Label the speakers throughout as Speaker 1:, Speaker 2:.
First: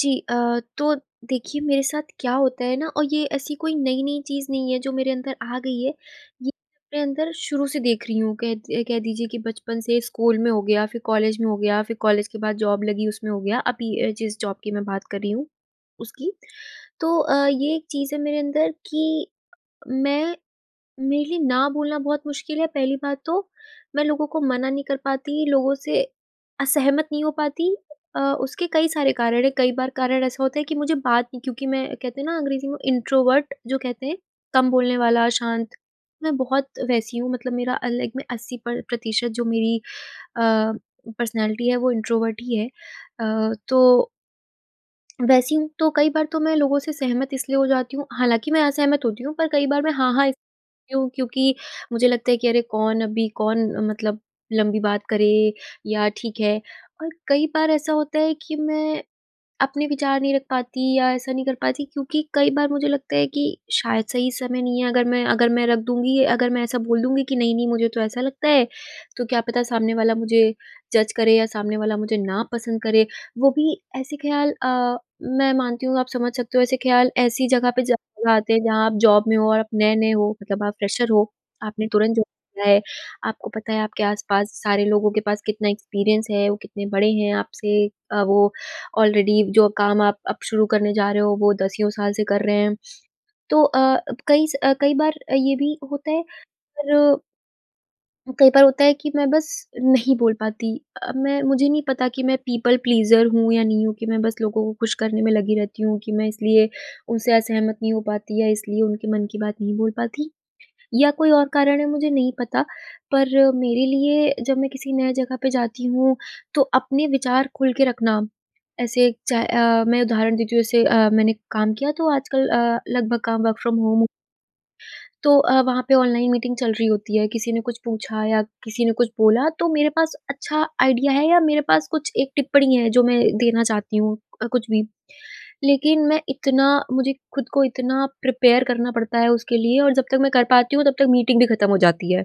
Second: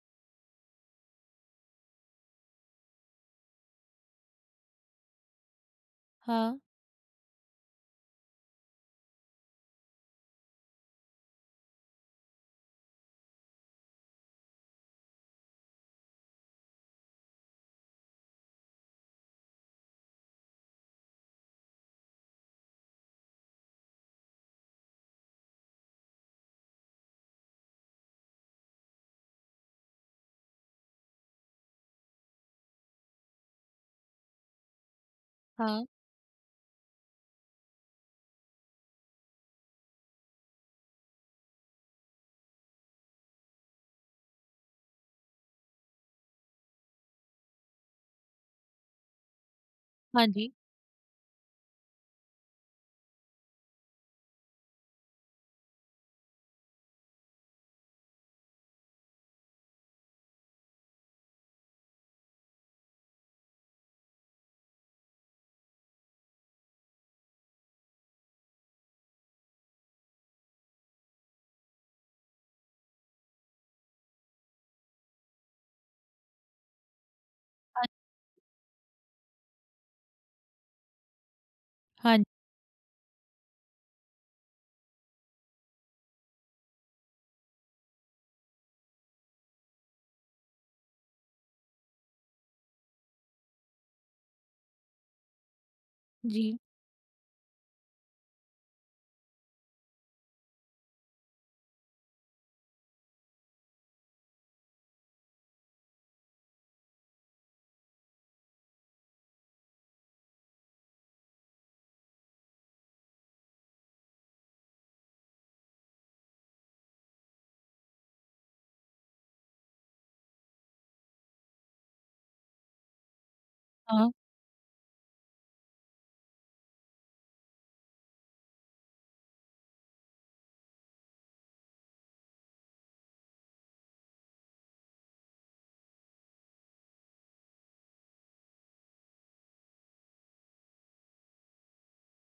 Speaker 1: जी अ, तो देखिए, मेरे साथ क्या होता है ना और ये ऐसी कोई नई-नई चीज़ नहीं है, जो मेरे अंदर आ गई है, ये
Speaker 2: हाँ।
Speaker 1: मैं अपने अंदर शुरू से देख रही हूँ। कह ये कह दीजिए कि बचपन से, स्कूल में हो गया, फिर कॉलेज में हो गया, फिर कॉलेज के बाद जॉब लगी, उसमें हो गया। अभी अ, जिस जॉब की मैं बात कर रही हूँ, उसकी। तो अ, ये एक चीज़ है मेरे अंदर कि मैं मेरे लिए ना बोलना बहुत मुश्किल है, पहली बात तो। मैं लोगों को मना नहीं कर पाती, लोगों से असहमत नहीं हो पाती। अ, उसके कई सारे कारण हैं। कई बार कारण ऐसा होता है कि मुझे बात नहीं क्योंकि मैं, कहते हैं ना, अंग्रेज़ी में, इंट्रोवर्ट जो कहते हैं, कम बोलने वाला, शांत,
Speaker 2: हाँ।
Speaker 1: मैं बहुत वैसी हूँ। मतलब मेरा अलग में 80 प्र प्रतिशत जो मेरी अ, पर्सनैलिटी है, वो इंट्रोवर्ट ही है अ, तो वैसी हूँ। तो कई बार तो मैं लोगों से सहमत इसलिए हो जाती हूँ हालाँकि मैं असहमत होती हूँ, पर कई बार मैं हाँ, हाँ,
Speaker 2: हाँ
Speaker 1: [unintelligible]
Speaker 2: जी।
Speaker 1: हूँ, क्योंकि मुझे लगता है कि अरे! कौन अभी कौन मतलब लंबी बात करे या ठीक है। पर कई बार ऐसा होता है कि मैं अपने विचार नहीं रख पाती, या ऐसा नहीं कर पाती, क्योंकि कई बार मुझे लगता है कि शायद, सही समय नहीं है। अगर मैं अगर मैं रख दूँगी, अगर मैं ऐसा बोल दूँगी कि, "'नहीं, नहीं, मुझे तो ऐसा लगता है।" तो क्या पता सामने वाला मुझे जज़ करे, या सामने वाला मुझे ना पसंद करे। वो भी ऐसे ख़्याल अ, मैं मानती हूँ, आप समझ सकते हो, ऐसे ख़्याल ऐसी जगह पे
Speaker 2: हाँ।
Speaker 1: ज़रूर आते हैं, जहाँ आप जॉब में हो और आप नए-नए हो। मतलब आप फ़्रेशर हो, आपने तुरंत
Speaker 2: हाँ। न
Speaker 1: जॉब किया है। आपको पता है, आपके आस-पास सारे लोगों के पास कितना एक्सपीरियंस है, वो कितने बड़े हैं आपसे। अ, वो ऑलरेडी, जो काम आप अब शुरू करने जा रहे हो, वो दसियों साल से कर रहे हैं। तो अ, कई स अ, कई बार अ, ये भी होता है,
Speaker 2: जी।
Speaker 1: पर कई बार होता है कि मैं बस नहीं बोल पाती अ, मैं मुझे नहीं पता कि मैं पीपल प्लीज़र हूँ या नहीं हूँ, कि मैं बस लोगों को ख़ुश करने में लगी रहती हूँ, कि मैं इसलिए उनसे असहमत नहीं हो पाती या इसलिए उनके मन की बात नहीं बोल पाती या कोई और कारण है मुझे नहीं पता। पर मेरे लिए जब मैं किसी नए जगह पे जाती हूँ तो अपने विचार खुल के रखना ऐसे चाह अ, मैं उदाहरण देती हूँ जैसे अ, मैंने काम किया तो आजकल अ, लगभग काम वर्क फ़्रॉम होम
Speaker 2: हाँ।
Speaker 1: तो अ, वहाँ पे ऑनलाइन मीटिंग चल रही होती है, किसी ने कुछ पूछा या किसी ने कुछ बोला तो मेरे पास अच्छा आइडिया है या मेरे पास कुछ एक टिप्पणी है जो मैं देना चाहती हूँ, कुछ भी। लेकिन मैं इतना मुझे खुद को इतना प्रिपेयर करना पड़ता है उसके लिए और जब तक मैं कर पाती हूँ तब तक मीटिंग भी ख़त्म हो जाती है।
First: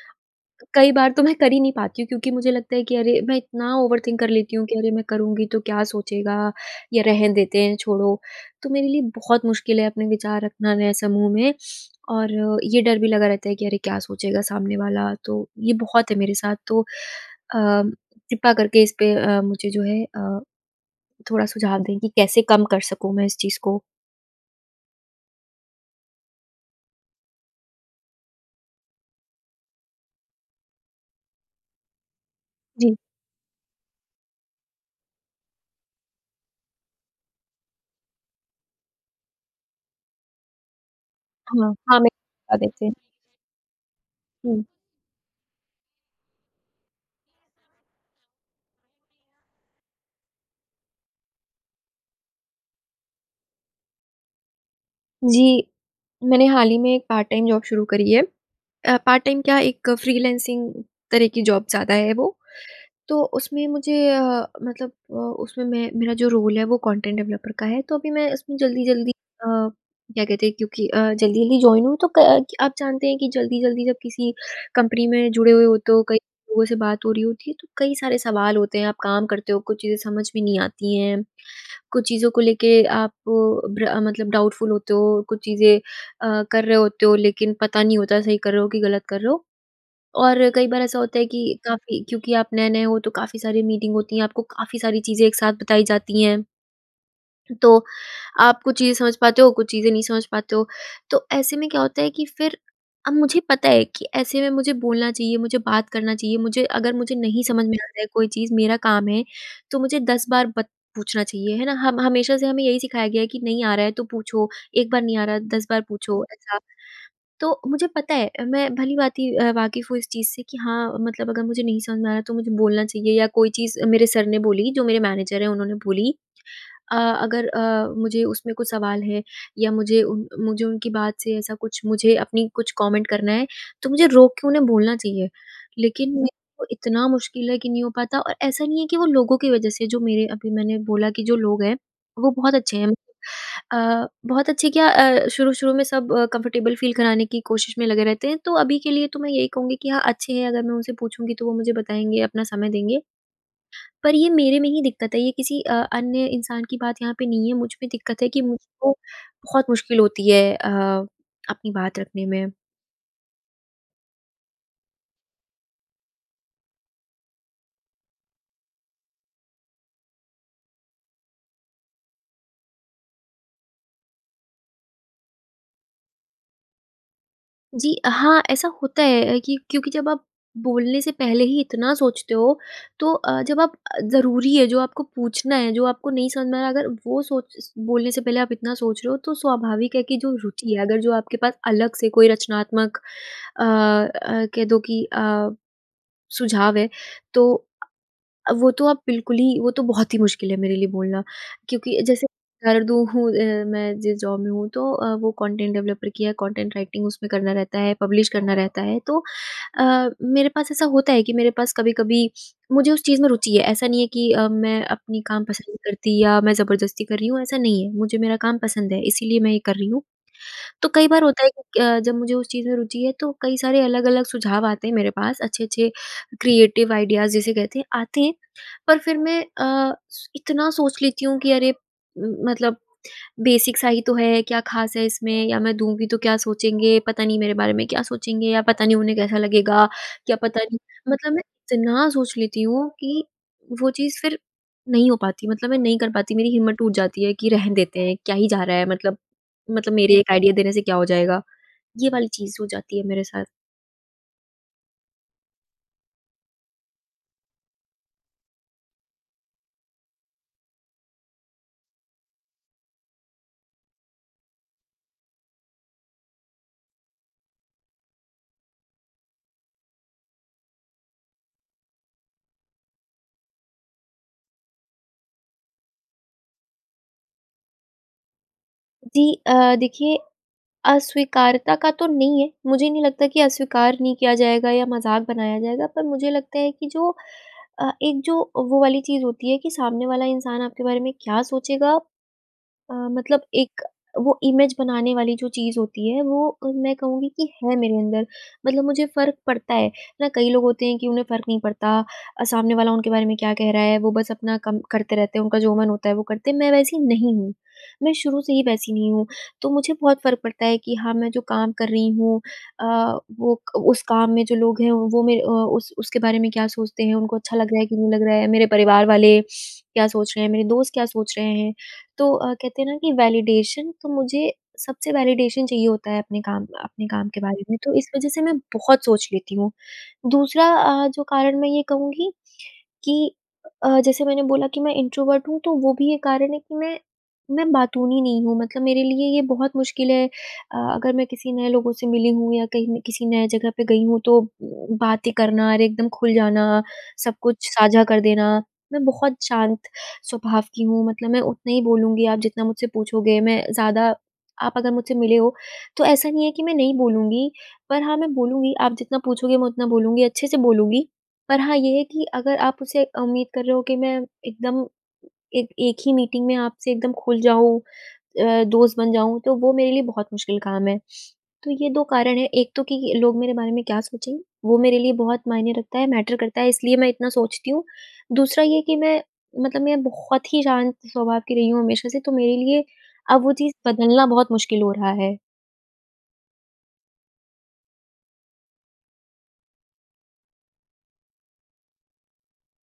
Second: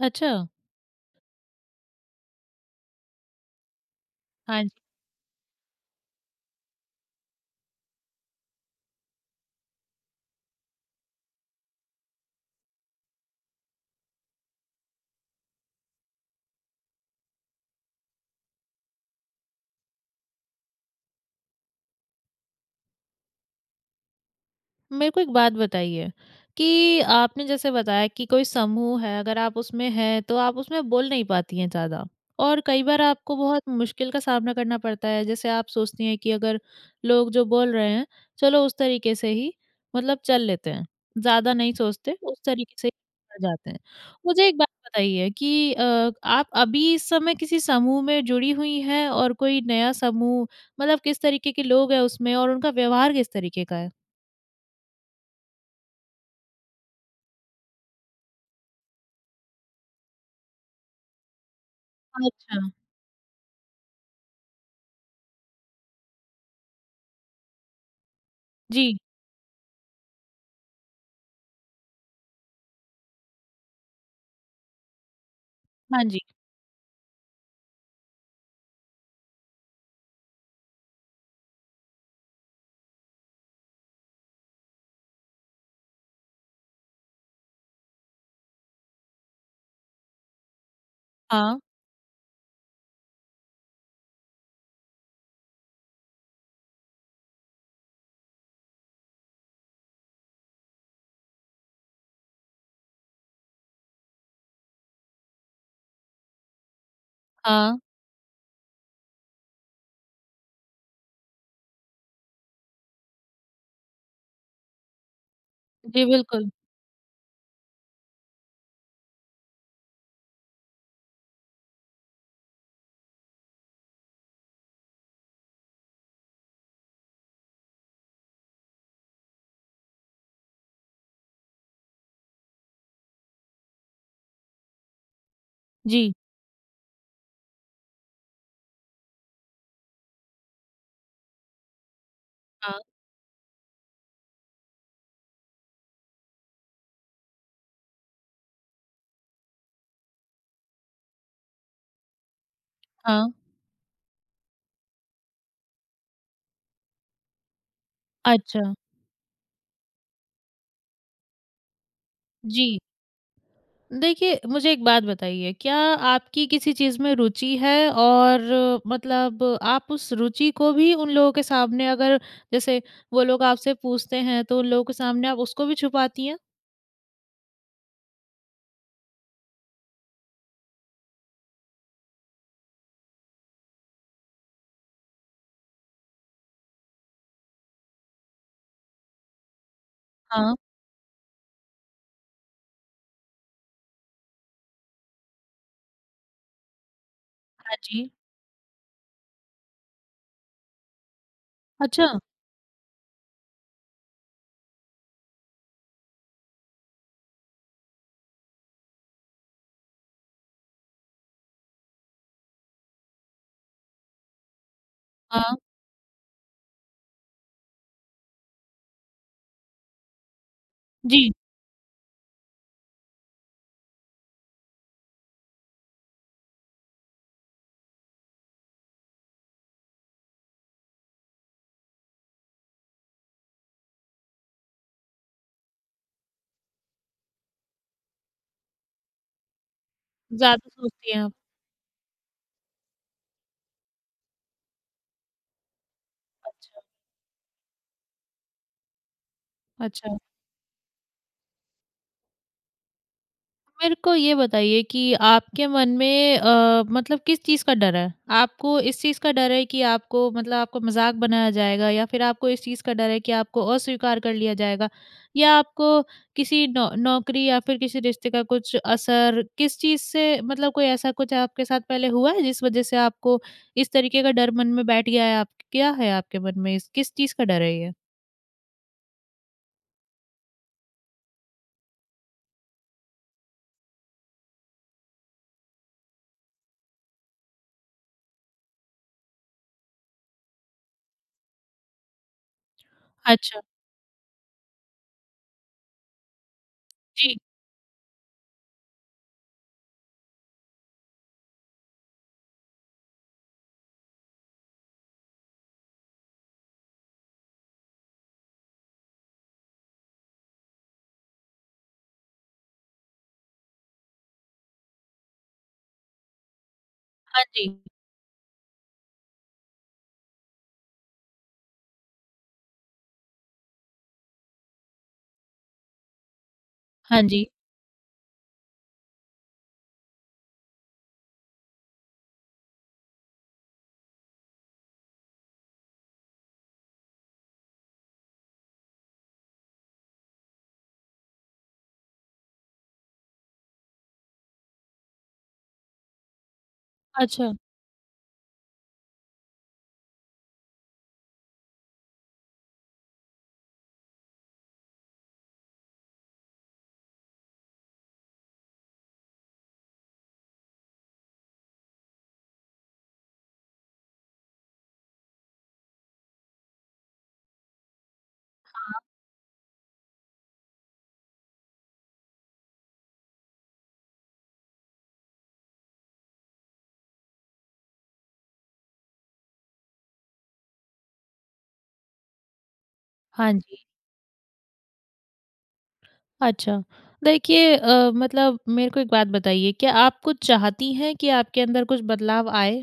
Speaker 2: अच्छा।
Speaker 1: कई बार तो मैं कर ही नहीं पाती हूँ क्योंकि मुझे लगता है कि अरे मैं इतना ओवरथिंक कर लेती
Speaker 2: हाँ
Speaker 1: हूँ
Speaker 2: जी।
Speaker 1: कि अरे! मैं करुँगी तो क्या सोचेगा या रहन देते हैं, छोड़ो। तो मेरे लिए बहुत मुश्किल है अपने विचार रखना नए समूह में। और ये डर भी लगा रहता है कि अरे! क्या सोचेगा सामने वाला, तो ये बहुत है मेरे साथ। तो अ, कृपा करके इस पे अ, मुझे जो है अ, थोड़ा सुझाव दें कि कैसे कम कर सकूँ मैं इस चीज़ को?
Speaker 2: मेरे को एक बात बताइए, कि आपने जैसे बताया कि कोई समूह है अगर आप उसमें हैं, तो आप उसमें बोल नहीं पाती हैं ज़्यादा और कई
Speaker 1: जी।
Speaker 2: बार आपको बहुत मुश्किल का सामना करना पड़ता है, जैसे आप सोचती हैं कि अगर लोग जो बोल रहे हैं, चलो उस तरीके से ही, मतलब चल लेते हैं ज़्यादा
Speaker 1: हाँ,
Speaker 2: नहीं
Speaker 1: हाँ मैं
Speaker 2: सोचते उस
Speaker 1: बता
Speaker 2: तरीके
Speaker 1: देती
Speaker 2: से ही
Speaker 1: हूँ।
Speaker 2: आ जाते हैं। मुझे एक
Speaker 1: हुँ।
Speaker 2: बात बताइए कि अ, आप अभी इस समय किसी समूह में जुड़ी हुई हैं? और कोई नया समूह मतलब किस तरीके के लोग हैं उसमें और उनका व्यवहार किस तरीके का है?
Speaker 1: जी, मैंने हाल ही में एक पार्ट-टाइम जॉब शुरू करी है। अ, पार्ट-टाइम क्या एक फ्रीलांसिंग तरह की जॉब ज़्यादा है वो।
Speaker 2: अच्छा।
Speaker 1: तो उसमें मुझे अ, मतलब अ, उसमें मैं मेरा जो रोल है वो कंटेंट डेवलपर का है, तो अभी मैं उसमें
Speaker 2: जी।
Speaker 1: जल्दी-जल्दी अ, क्या कहते हैं क्योंकि अ, जल्दी-जल्दी जॉइन हूँ तो क आप जानते हैं कि जल्दी-जल्दी जब किसी कंपनी में जुड़े हुए हो तो
Speaker 2: हाँ,
Speaker 1: कई
Speaker 2: जी।
Speaker 1: लोगों से बात हो रही होती है, तो कई सारे सवाल होते हैं, आप काम करते हो, कुछ चीज़ें समझ में नहीं आती है। कुछ चीज़ों को लेके आप भ्र मतलब डाउटफूल होते हो, कुछ चीज़ें अ, कर रहे होते हो, लेकिन पता नहीं होता सही कर रहे हो कि गलत कर रहे हो और कई बार ऐसा होता है कि
Speaker 2: हाँ।
Speaker 1: काफ़ी क्योंकि आप नए नए हो तो काफ़ी सारी मीटिंग होती हैं, आपको काफ़ी सारी चीज़ें एक साथ बताई जाती हैं। तो आप कुछ चीजें समझ पाते हो, कुछ चीजें नहीं समझ पाते हो। तो ऐसे में क्या होता है कि फिर अब मुझे पता है कि ऐसे में मुझे बोलना चाहिए, मुझे बात करना चाहिए, मुझे अगर मुझे नहीं समझ में
Speaker 2: हाँ।
Speaker 1: आता है कोई चीज़ मेरा काम है, तो मुझे 10 बार बत पूछना चाहिए है ना? हम हमेशा से हमें यही सिखाया गया है कि नहीं आ रहा है, तो पूछो एक बार नहीं आ रहा 10 बार
Speaker 2: जी,
Speaker 1: पूछो
Speaker 2: बिल्कुल।
Speaker 1: ऐसा। तो मुझे पता है मैं भली-भाँति अ, वाक़िफ़ हूँ इस चीज से कि हाँ, मतलब अगर मुझे नहीं समझ में आ रहा, तो मुझे बोलना चाहिए या कोई चीज़ मेरे सर ने बोली जो मेरे मैनेजर हैं उन्होंने बोली अ, अगर अ, मुझे उसमें कुछ सवाल है या मुझे उन मुझे उनकी बात से ऐसा कुछ मुझे अपनी कुछ कमेंट करना है तो मुझे रोक के उन्हें बोलना चाहिए।
Speaker 2: जी।
Speaker 1: लेकिन मेरे वो इतना मुश्किल है कि नहीं हो पाता और ऐसा नहीं है कि वो लोगों की वजह से जो मेरे अभी मैंने बोला कि जो लोग हैं, वो बहुत अच्छे
Speaker 2: हाँ।
Speaker 1: हैं अ, बहुत अच्छे क्या अ, शुरू-शुरू में सब कम्फर्टेबल फ़ील कराने की कोशिश में लगे रहते हैं, तो अभी के लिए तो मैं यही कहूँगी कि हाँ अच्छे हैं, अगर मैं उनसे पूछूँगी तो वो मुझे बताएँगे, अपना समय देंगे।
Speaker 2: हाँ।
Speaker 1: पर ये मेरे में ही दिक्कत है ये किसी अ, अन्य इंसान की बात यहाँ पे नहीं है, मुझ में दिक्कत है कि
Speaker 2: अच्छा।
Speaker 1: मुझको बहुत मुश्किल होती है अ, अपनी बात रखने में।
Speaker 2: जी। देखिए मुझे एक बात बताइए क्या आपकी किसी चीज़ में रुचि है? और मतलब आप उस रुचि को भी उन लोगों के सामने अगर जैसे वो लोग आपसे पूछते हैं, तो उन लोगों के सामने आप उसको भी छुपाती हैं?
Speaker 1: जी, अ, हाँ ऐसा होता है कि क्योंकि जब आप बोलने से पहले ही इतना सोचते हो तो अ, जब आप ज़रूरी है जो, आपको पूछना है जो, आपको नहीं समझ में आ रहा है अगर वो सोच बोलने से पहले आप इतना सोच रहे हो, तो स्वाभाविक है कि जो
Speaker 2: हाँ।
Speaker 1: रुचि है अगर जो आपके पास अलग से कोई रचनात्मक अ अ, कह दो कि अ, सुझाव है तो
Speaker 2: हाँ
Speaker 1: अ,
Speaker 2: जी।
Speaker 1: अब वो तो अब बिल्कुल ही वो तो बहुत ही मुश्किल है मेरे लिए बोलना। क्योंकि
Speaker 2: अच्छा।
Speaker 1: जैसे हूँ अ, मैं जिस जॉब में हूँ तो अ, वो कॉन्टेन्ट डेवलपर की है, कॉन्टेन्ट राइटिंग उसमें करना रहता है, पब्लिश करना रहता है। तो अ, मेरे पास ऐसा होता है कि मेरे पास कभी-कभी मुझे उस चीज़ में रुचि है ऐसा नहीं है कि अ, मैं अपनी काम
Speaker 2: हाँ।
Speaker 1: पसंद नहीं करती या मैं ज़बरदस्ती कर रही हूँ, ऐसा नहीं है। मुझे मेरा काम पसंद है इसीलिए मैं ये कर रही हूँ। तो कई बार
Speaker 2: जी।
Speaker 1: होता है कि अ, जब मुझे उस चीज़ में रूचि है तो कई सारे अलग-अलग सुझाव आते हैं मेरे पास। अच्छे-अच्छे क्रिएटिव आइडियाज़ जिसे कहते हैं आते हैं। पर फिर मैं अ, इतना सोच लेती हूँ कि अरे! मतलब बेसिक सा ही तो है, क्या ख़ास है इसमें या मैं दूँगी तो क्या सोचेंगे। पता नहीं मेरे बारे में क्या सोचेंगे? या पता नहीं उन्हें कैसा लगेगा? क्या पता
Speaker 2: ज़्यादा
Speaker 1: नहीं
Speaker 2: सोचती हैं आप।
Speaker 1: मतलब मैं इतना सोच लेती हूँ कि वो चीज़ फिर नहीं हो पाती, मतलब मैं नहीं कर पाती। मेरी हिम्मत
Speaker 2: अच्छा।
Speaker 1: टूट जाती है कि रहने देते हैं क्या ही जा रहा है। मतलब मतलब
Speaker 2: अच्छा।
Speaker 1: मेरे एक आइडिया देने से क्या हो जाएगा? ये वाली चीज़ हो जाती है मेरे साथ।
Speaker 2: मेरे को ये बताइए कि आपके मन में अ, मतलब किस चीज़ का डर है? आपको इस चीज़ का डर है कि आपको मतलब आपको मज़ाक बनाया जाएगा या फिर आपको इस चीज़ का डर है कि आपको अस्वीकार कर लिया जाएगा या आपको किसी नौक नौकरी या फिर किसी रिश्ते का कुछ असर किस चीज़ से मतलब कोई ऐसा कुछ आपके साथ पहले हुआ है जिस वज़ह से आपको इस तरीके का डर मन में बैठ गया है आपक आप क्या है आपके मन में? किस चीज़ का डर है ये?
Speaker 1: जी अ, देखिए, अस्वीकारता का तो नहीं है, मुझे नहीं लगता कि अस्वीकार नहीं किया जाएगा या मज़ाक बनाया जाएगा, पर मुझे लगता है कि जो अ, एक जो वो वाली चीज़ होती है कि सामने वाला इंसान आपके बारे में क्या सोचेगा? अ, मतलब
Speaker 2: अच्छा।
Speaker 1: एक वो इमेज़ बनाने वाली जो चीज़ होती है वो मैं कहूँगी
Speaker 2: जी।
Speaker 1: कि है मेरे अंदर। मतलब मुझे फ़र्क पड़ता है, ना कई लोग होते हैं कि उन्हें फ़र्क नहीं पड़ता अ, सामने वाला उनके बारे में क्या कह रहा है, वो बस अपना कम करते रहते हैं, उनका जो मन होता है वो करते हैं, मैं वैसी नहीं हूँ। मैं शुरू से ही वैसी नहीं हूँ, तो मुझे बहुत फ़र्क पड़ता है कि हाँ, मैं जो काम कर रही हूँ अ, वो क उस काम में जो लोग हैं वो मेरे अ, उस उसके बारे में क्या सोचते हैं, उनको
Speaker 2: हाँ
Speaker 1: अच्छा लग
Speaker 2: जी।
Speaker 1: रहा है कि नहीं लग रहा है, मेरे परिवार वाले क्या सोच रहे हैं, मेरे दोस्त क्या सोच रहे हैं। तो अ, कहते हैं ना कि वैलिडेशन तो मुझे सबसे वैलिडेशन चाहिए होता है अपने काम का अपने
Speaker 2: हाँ
Speaker 1: काम के
Speaker 2: जी।
Speaker 1: बारे में। तो इस वज़ह से मैं बहुत सोच लेती हूँ। दूसरा अ, जो कारण मैं ये कहूँगी कि अ, जैसे मैंने बोला कि मैं इंट्रोवर्ट हूँ, तो वो भी एक कारण है कि मैं मैं बातूनी नहीं हूँ, मतलब मेरे लिए ये बहुत मुश्किल है अ, अगर मैं किसी नए लोगों से मिली हूँ या कहीं मैं किसी नए जगह पे गई हूँ तो बातें करना और एकदम खुल जाना, सब
Speaker 2: अच्छा।
Speaker 1: कुछ साझा कर देना, मैं बहुत शांत स्वभाव की हूँ। मतलब मैं उतना ही बोलूँगी आप जितना मुझसे पूछोगे, मैं ज़्यादा आप अगर मुझसे मिले हो, तो ऐसा नहीं है कि मैं नहीं बोलूँगी, पर हाँ मैं बोलूँगी, आप जितना पूछोगे मैं उतना बोलूँगी, अच्छे से बोलूँगी। पर हाँ ये है कि अगर आप उसे उम्मीद कर रहे हो कि मैं एकदम एक एक ही मीटिंग में आपसे एकदम खुल जाऊँ अ, दोस्त
Speaker 2: हाँ।
Speaker 1: बन जाऊँ, तो वो मेरे लिए बहुत मुश्किल काम है। तो ये 2 कारण हैं, एक तो कि लोग मेरे बारे में क्या सोचेंगे, वो मेरे लिए बहुत मायने रखता है, मैटर करता है इसलिए मैं इतना सोचती हूँ। दूसरा ये कि मैं मतलब मैं बहुत ही शांत स्वभाव की रही हूँ हमेशा से तो मेरे लिए अब वो
Speaker 2: हाँ
Speaker 1: चीज़
Speaker 2: जी।
Speaker 1: बदलना बहुत मुश्किल हो रहा है।
Speaker 2: अच्छा। देखिए अ, मतलब मेरे को एक बात बताइए? क्या आप कुछ चाहती हैं कि आपके अंदर कुछ बदलाव आए?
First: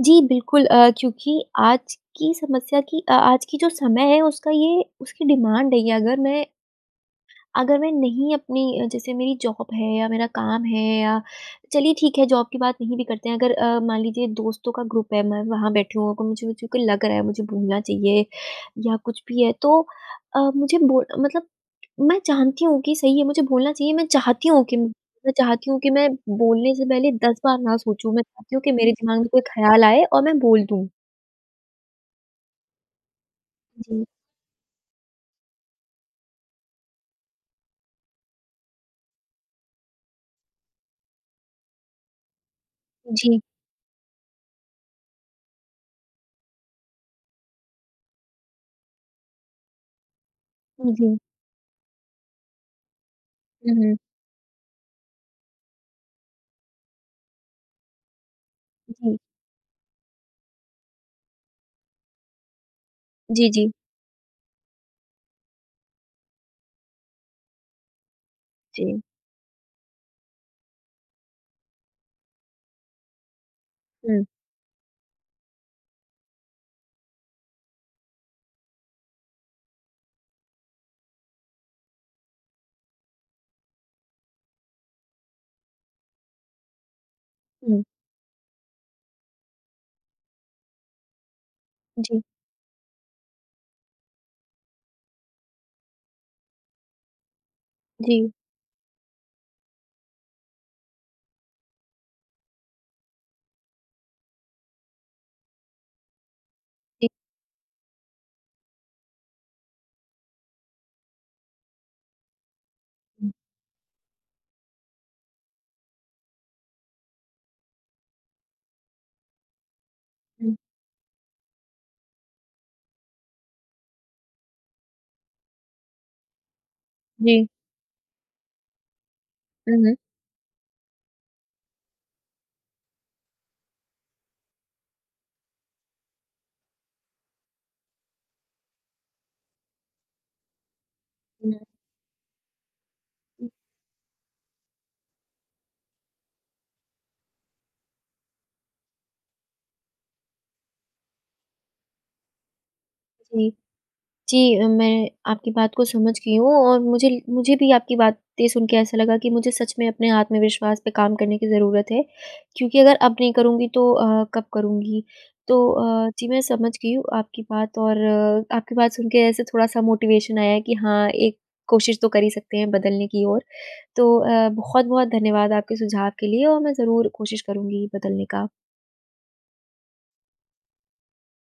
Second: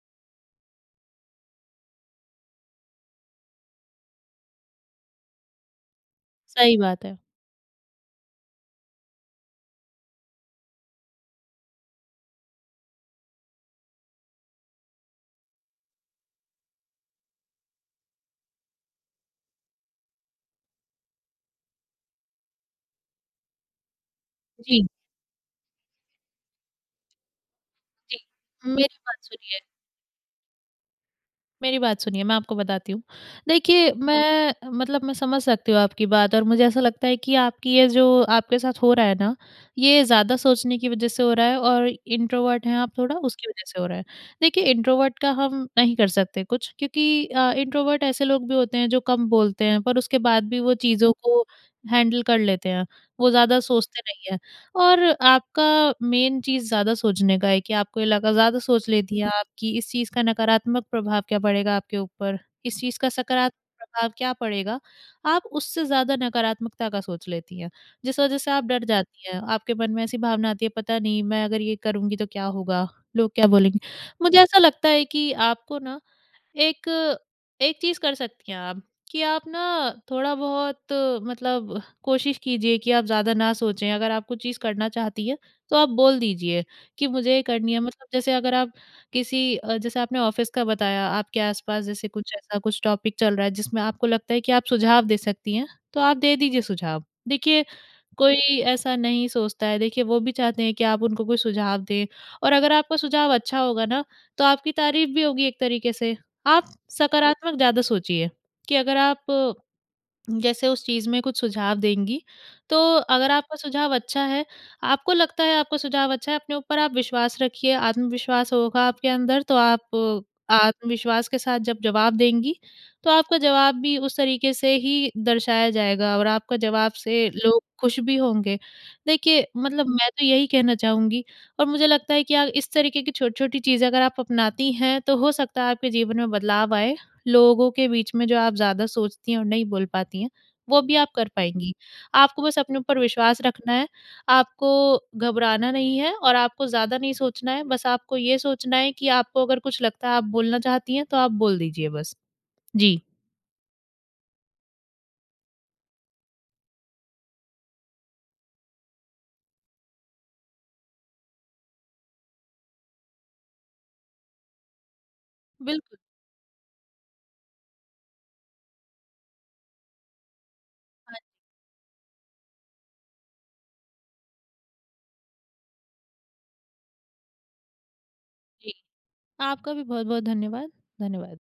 Speaker 1: जी, बिल्कुल अ, क्योंकि आज की समस्या की अ, आज की जो समय है उसका ये उसकी डिमांड है ये अगर मैं
Speaker 2: सही बात है।
Speaker 1: अगर मैं नहीं अपनी जैसे मेरी जॉब है या मेरा काम है या चलिए ठीक है जॉब की बात नहीं भी करते हैं। अगर अ, मान लीजिए दोस्तों का ग्रुप है, मैं वहाँ बैठी हूँ तो मुझे लग रहा है, मुझे बोलना चाहिए या कुछ भी है। तो अ, मुझे बो मतलब मैं जानती हूँ कि सही है मुझे बोलना चाहिए, मैं चाहती हूँ कि
Speaker 2: जी।
Speaker 1: मैं चाहती हूँ कि मैं बोलने से पहले 10 बार ना सोचूँ।
Speaker 2: जी,
Speaker 1: मैं चाहती हूँ कि मेरे
Speaker 2: मेरी
Speaker 1: दिमाग
Speaker 2: बात
Speaker 1: में कोई
Speaker 2: सुनिए
Speaker 1: ख़्याल आए और मैं बोल दूँ।
Speaker 2: मेरी बात सुनिए, मैं आपको बताती हूँ। देखिए
Speaker 1: जी।
Speaker 2: मैं मतलब मैं समझ सकती हूँ आपकी बात और मुझे ऐसा लगता है कि आपकी ये जो आपके साथ हो रहा है ना, ये ज़्यादा सोचने की वज़ह से हो रहा है और इंट्रोवर्ट हैं आप थोड़ा
Speaker 1: जी।
Speaker 2: उसकी वज़ह से हो रहा है। देखिए इंट्रोवर्ट का हम नहीं कर सकते कुछ क्योंकि अ, इंट्रोवर्ट ऐसे लोग भी होते हैं जो कम बोलते हैं पर उसके बाद भी वो
Speaker 1: उ,
Speaker 2: चीज़ों
Speaker 1: जी।
Speaker 2: को हैंडल कर लेते हैं। वो ज़्यादा
Speaker 1: हुँ, हुँ।
Speaker 2: सोचते नहीं हैं और आपका मेन चीज़ ज़्यादा सोचने का है कि आपको ये लगा ज़्यादा सोच
Speaker 1: जी।
Speaker 2: लेती हैं आप कि इस चीज़ का नकारात्मक प्रभाव क्या पड़ेगा आपके ऊपर। इस चीज़ का
Speaker 1: जी,
Speaker 2: सकारात्मक
Speaker 1: जी।
Speaker 2: प्रभाव क्या पड़ेगा, आप उससे ज़्यादा नकारात्मकता का सोच लेती हैं। जिस वज़ह से आप डर
Speaker 1: जी।
Speaker 2: जाती हैं, आपके मन में ऐसी भावना आती है पता नहीं मैं अगर ये करूँगी तो क्या होगा, लोग क्या बोलेंगे?
Speaker 1: हुँ।
Speaker 2: मुझे ऐसा लगता है कि आपको ना एक एक चीज़ कर सकती हैं आप कि आप ना थोड़ा-बहुत मतलब कोशिश कीजिये कि आप ज़्यादा ना सोचें। अगर आप कुछ चीज़ करना चाहती हैं तो आप बोल दीजिये कि मुझे ये करनी है।
Speaker 1: हुँ।
Speaker 2: मतलब जैसे अगर आप किसी जैसे आपने ऑफ़िस का बताया आपके आसपास जैसे
Speaker 1: जी।
Speaker 2: कुछ ऐसा कुछ टॉपिक चल रहा है जिसमें आपको लगता है कि आप सुझाव दे सकती हैं, तो आप दे दीजिए सुझाव। देखिए,
Speaker 1: जी।
Speaker 2: कोई ऐसा नहीं सोचता है देखिए वो भी चाहते हैं कि आप उनको कोई सुझाव दें और अगर आपका सुझाव अच्छा होगा ना तो आपकी तारीफ़ भी होगी एक तरीक़े से। आप
Speaker 1: ए
Speaker 2: सकारात्मक ज़्यादा सोचिए कि अगर आप जैसे उस चीज़ में कुछ सुझाव देंगी, तो
Speaker 1: हुँ।
Speaker 2: अगर आपका सुझाव अच्छा है, आपको लगता है आपका सुझाव अच्छा है, अपने ऊपर आप विश्वास रखिए। आत्मविश्वास होगा आपके अंदर तो आप
Speaker 1: हुँ।
Speaker 2: आत्मविश्वास के साथ जब जवाब देंगी तो आपका जवाब भी उस तरीक़े से ही दर्शाया जाएगा और आपका जवाब से
Speaker 1: जी।
Speaker 2: लोग ख़ुश भी होंगे। देखिए,
Speaker 1: हुँ,
Speaker 2: मतलब
Speaker 1: हुँ।
Speaker 2: मैं तो यही कहना चाहूँगी और मुझे लगता है कि आप इस तरीक़े की छोटी-छोटी चीज़ें अगर आप अपनाती हैं, तो हो सकता है आपके जीवन में बदलाव आए। लोगों के बीच में जो आप ज़्यादा सोचती हैं और नहीं बोल पाती हैं वो भी आप कर
Speaker 1: हुँ।
Speaker 2: पाएँगी। आपको बस अपने ऊपर विश्वास
Speaker 1: हुँ।
Speaker 2: रखना है, आपको घबराना नहीं है और आपको ज़्यादा नहीं सोचना है। बस आपको ये सोचना है कि आपको अगर कुछ लगता है आप बोलना चाहती हैं, तो आप बोल दीजिए बस। जी।
Speaker 1: जी। जी, मैं आपकी बात को समझ गई हूँ। और मुझे मुझे भी आपकी बातें सुन के ऐसा लगा कि मुझे सच में अपने आत्मविश्वास पे काम करने की ज़रूरत है। क्योंकि अगर अब नहीं करूँगी तो अ, कब करूँगी। तो
Speaker 2: बिल्कुल।
Speaker 1: अ, जी मैं समझ गई हूँ आपकी बात और अ, आपकी बात सुन के ऐसे थोड़ा-सा मोटिवेशन आया है कि हाँ,
Speaker 2: म
Speaker 1: एक कोशिश तो कर ही सकते हैं बदलने की ओर। तो अ, बहुत-बहुत धन्यवाद आपके सुझाव के लिए और मैं ज़रूर कोशिश करूँगी बदलने का।
Speaker 2: जी, आपका भी बहुत-बहुत धन्यवाद। धन्यवाद।